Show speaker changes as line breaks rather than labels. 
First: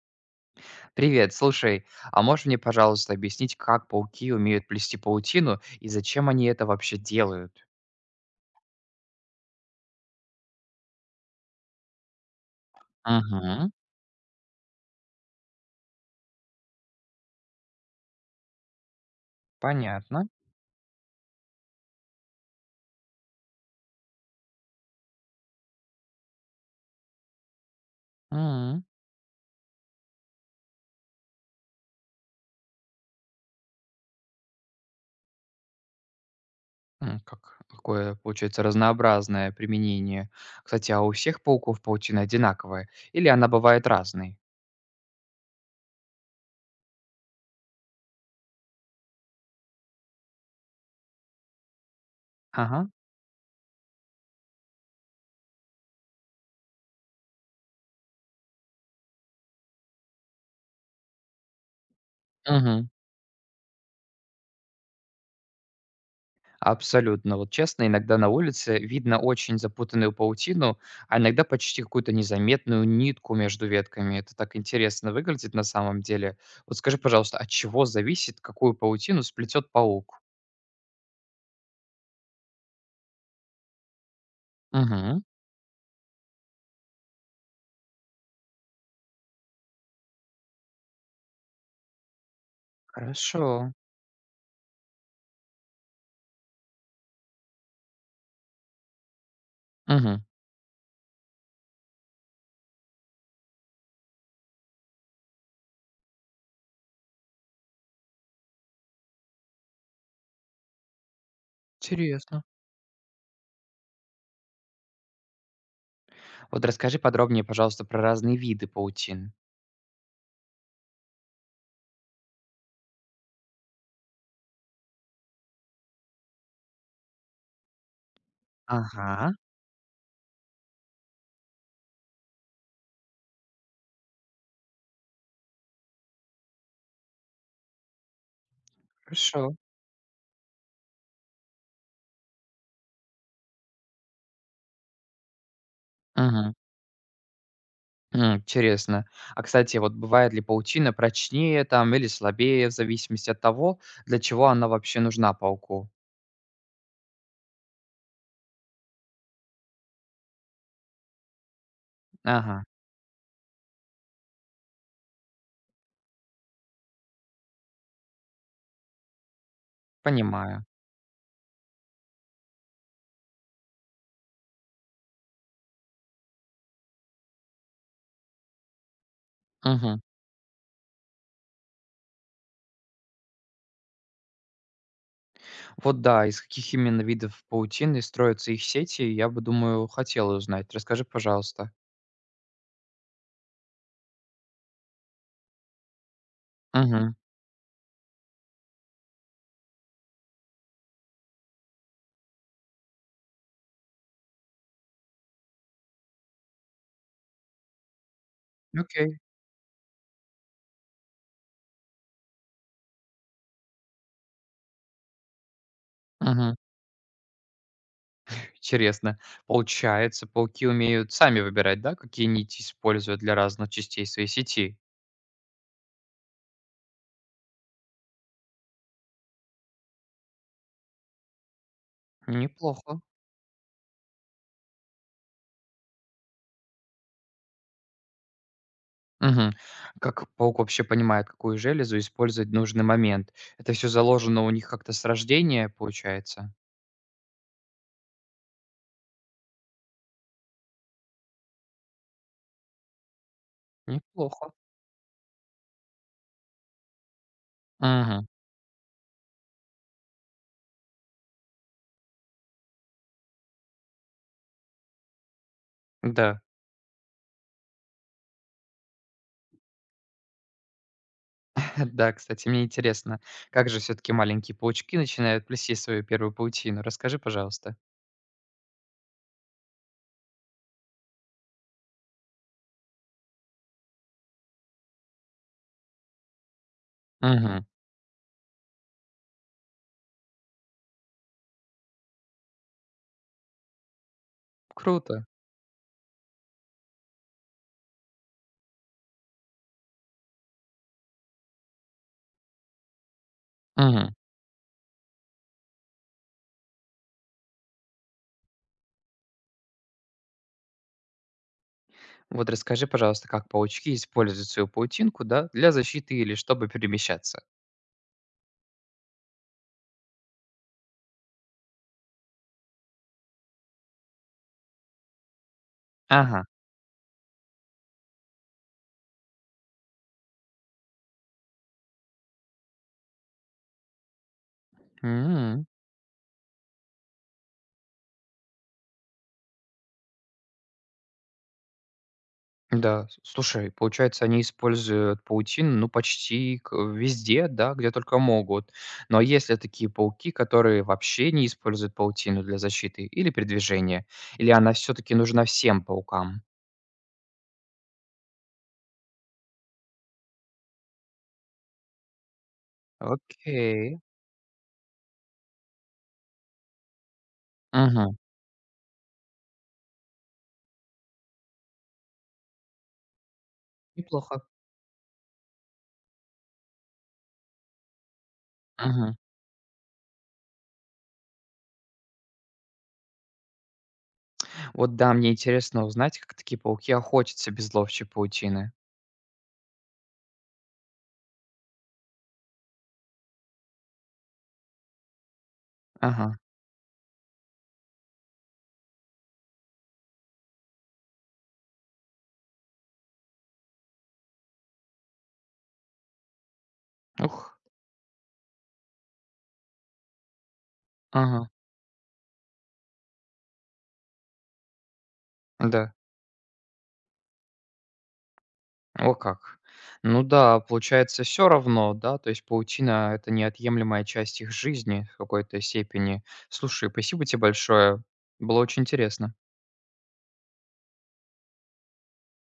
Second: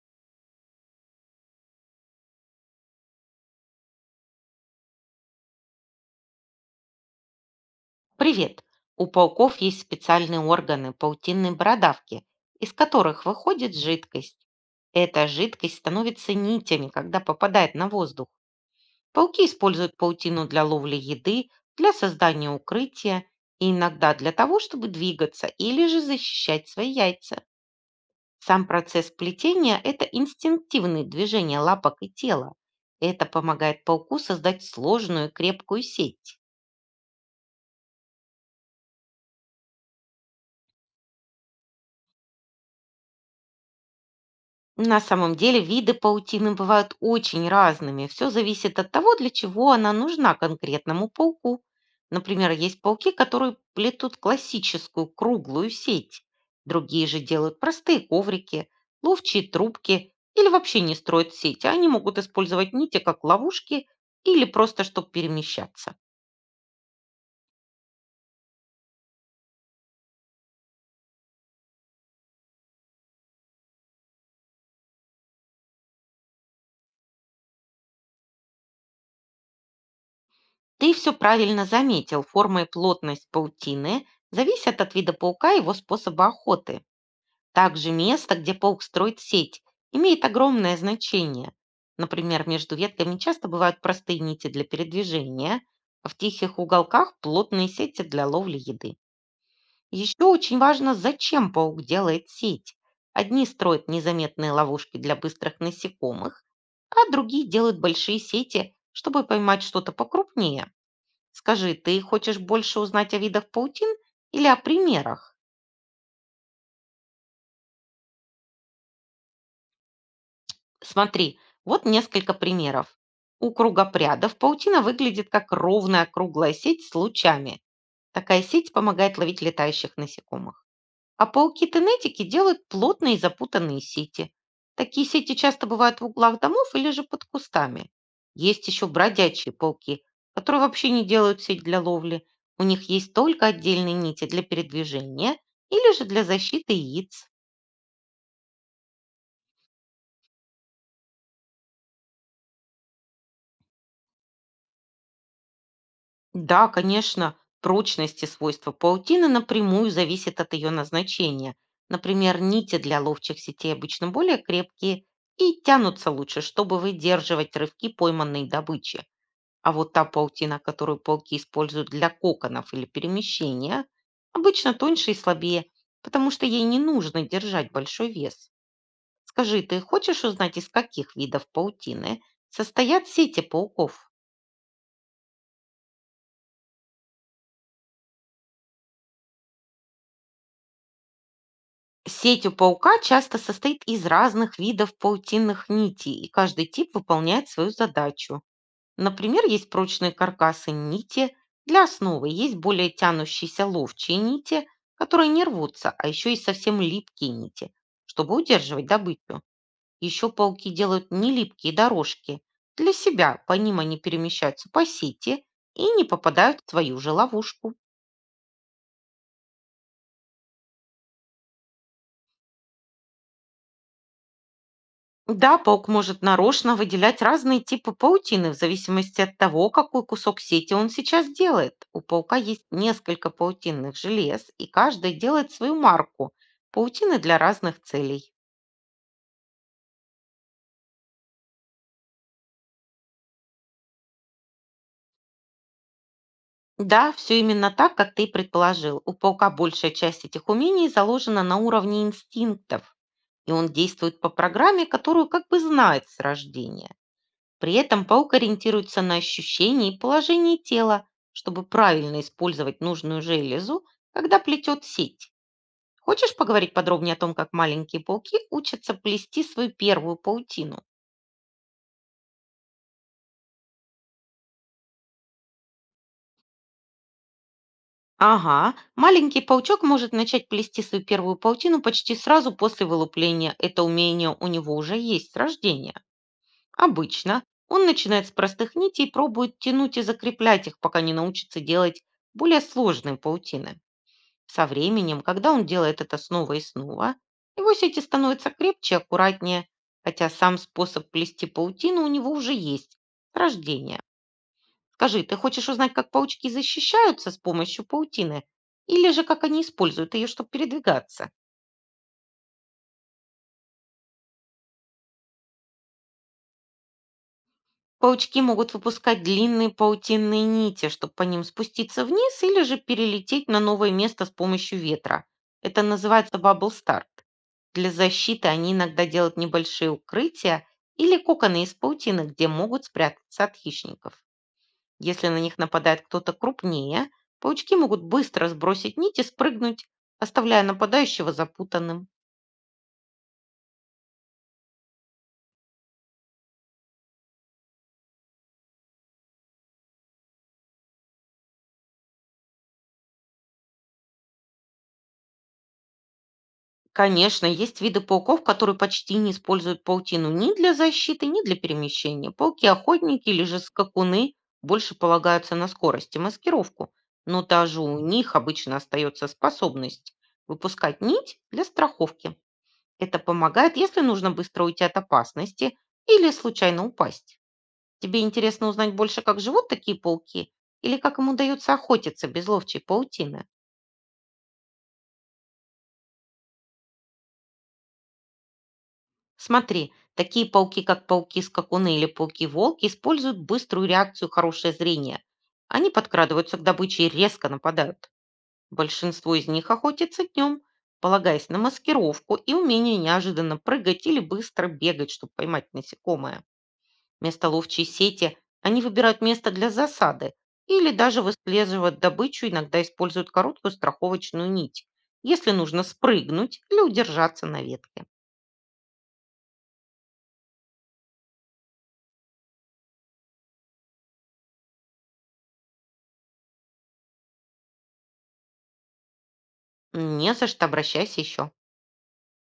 Привет, слушай, а можешь мне, пожалуйста, объяснить, как пауки умеют плести паутину и зачем они это вообще делают?
Привет! У пауков есть специальные органы паутинной бородавки, из которых
Угу,
выходит жидкость. Эта жидкость становится нитями, когда попадает на воздух. Пауки используют
понятно.
паутину для ловли еды, для создания укрытия и иногда для того, чтобы двигаться или же защищать свои яйца. Сам
М,
процесс плетения– это инстинктивные движения лапок и тела. Это помогает пауку создать сложную и крепкую сеть.
какое, получается, разнообразное применение. Кстати, а у всех пауков паутина одинаковая или она бывает разной?
На самом деле виды паутины бывают очень разными. Все зависит от того, для чего она нужна конкретному пауку. Например, есть
Ага.
пауки, которые плетут классическую круглую сеть. Другие же делают простые коврики, ловчие трубки или вообще не строят сети. Они могут использовать
Угу.
нити как ловушки или просто чтобы перемещаться.
Абсолютно. Вот честно, иногда на улице видно очень запутанную паутину, а иногда почти какую-то незаметную нитку между ветками. Это так интересно выглядит на самом деле. Вот скажи, пожалуйста, от чего зависит, какую паутину сплетет паук?
Ты все правильно заметил. Форма и плотность паутины зависят от вида
Угу,
паука и его способа охоты. Также место, где паук строит сеть, имеет огромное значение. Например, между ветками часто
хорошо.
бывают простые нити для передвижения, а в тихих уголках плотные сети для ловли еды.
Угу,
Еще очень важно, зачем паук делает сеть. Одни строят незаметные ловушки для быстрых насекомых, а другие делают большие сети, чтобы поймать что-то покрупнее. Скажи, ты хочешь
интересно.
больше узнать о видах паутин или о примерах?
Вот расскажи подробнее, пожалуйста, про разные виды паутин.
Смотри, вот несколько примеров. У кругопрядов паутина выглядит как ровная круглая сеть с лучами. Такая сеть помогает
Ага,
ловить летающих насекомых. А пауки-тенетики делают плотные и запутанные сети. Такие сети часто бывают в углах домов или же под кустами. Есть еще бродячие
хорошо.
пауки, которые вообще не делают сеть для ловли. У них есть только отдельные нити для передвижения или же для
Угу.
защиты яиц.
Интересно. А, кстати, вот бывает ли паутина прочнее там или слабее в зависимости от того, для чего она вообще нужна пауку?
Да, конечно, прочность и свойства паутины напрямую зависят от ее назначения. Например,
Ага,
нити для ловчих сетей обычно более крепкие и тянутся лучше, чтобы выдерживать рывки пойманной добычи. А вот та паутина,
понимаю.
которую пауки используют для коконов или перемещения, обычно тоньше и слабее, потому что ей не нужно держать большой вес. Скажи, ты
Мгм.
хочешь узнать, из каких видов паутины состоят сети пауков?
Вот да, из каких именно видов паутины строятся их сети, я бы, думаю, хотела узнать. Расскажи, пожалуйста.
Сеть у паука часто состоит из разных видов паутинных нитей, и каждый тип
Мгм.
выполняет свою задачу. Например, есть прочные каркасы нити для основы, есть более тянущиеся ловчие нити, которые не рвутся, а еще есть совсем липкие нити, чтобы удерживать
Окей.
добычу. Еще пауки делают нелипкие дорожки. Для себя по ним они перемещаются по сети и не
Мгм.
попадают в твою же ловушку.
Интересно. Получается, пауки умеют сами выбирать, да, какие нити используют для разных частей своей сети?
Да, паук может нарочно выделять разные типы паутины в зависимости от того, какой кусок сети он сейчас делает. У паука есть
Неплохо.
несколько паутинных желез, и каждый делает свою марку. Паутины для разных целей.
Мгм. Как паук вообще понимает, какую железу использовать в нужный момент? Это все заложено у них как-то с рождения, получается?
Да, все именно так, как ты и предположил. У паука большая часть этих умений заложена на уровне инстинктов, и он действует по
Неплохо.
программе, которую как бы знает с рождения. При этом
Мгм.
паук ориентируется на ощущение и положение тела, чтобы правильно использовать нужную железу, когда плетет сеть. Хочешь
Да.
поговорить подробнее о том, как маленькие пауки учатся плести свою первую паутину?
Да, кстати, мне интересно, как же все таки маленькие паучки начинают плести свою первую паутину? Расскажи, пожалуйста.
Ага, маленький паучок может начать плести свою первую паутину почти сразу после вылупления. Это умение у него уже есть с рождения. Обычно
Мгм.
он начинает с простых нитей и пробует тянуть и закреплять их, пока не научится делать более сложные паутины. Со временем,
Круто.
когда он делает это снова и снова, его сети становятся крепче, аккуратнее, хотя сам способ плести паутину у него уже есть с рождения.
Мгм.
Скажи, ты хочешь узнать, как паучки защищаются с помощью паутины, или же как они используют ее, чтобы передвигаться?
Вот расскажи, пожалуйста, как паучки используют свою паутинку, да, для защиты или чтобы перемещаться?
Паучки могут выпускать длинные паутинные нити, чтобы по ним спуститься вниз или же перелететь на новое место с помощью ветра. Это называется
Ага.
бабл старт. Для защиты они иногда делают небольшие укрытия или коконы из паутины, где могут спрятаться от хищников. Если на них нападает кто-то крупнее, паучки могут быстро сбросить нити, и спрыгнуть, оставляя нападающего запутанным.
Да, с слушай, получается, они используют паутину, ну, почти к везде, да, где только могут. Но есть ли такие пауки, которые вообще не используют паутину для защиты или передвижения? Или она все-таки нужна всем паукам?
Конечно, есть виды пауков, которые почти не используют паутину ни для защиты, ни для перемещения. Пауки-охотники или же
Окей.
скакуны больше полагаются на скорость и маскировку, но даже у
Мгм.
них обычно остается способность выпускать нить для страховки. Это помогает, если нужно
Неплохо.
быстро уйти от опасности или случайно упасть. Тебе интересно узнать
Мгм.
больше, как живут такие пауки или как им удается охотиться без ловчей паутины?
Вот да, мне интересно узнать, как такие пауки охотятся без ловчей паутины.
Смотри, такие пауки, как пауки-скакуны или пауки-волки, используют быструю реакцию хорошее зрение. Они
Ага.
подкрадываются к добыче и резко нападают. Большинство из них охотятся днем, полагаясь на маскировку и умение неожиданно прыгать или быстро бегать, чтобы поймать насекомое.
Ух.
Вместо ловчей сети они выбирают место для засады или даже
Ага.
выслеживают добычу, иногда используют короткую страховочную нить, если нужно
Да.
спрыгнуть или удержаться на ветке.
О как. Ну да, получается, все равно, да, то есть паутина - это неотъемлемая часть их жизни в какой-то степени. Слушай, спасибо тебе большое. Было очень интересно.
Не за что, обращайся еще.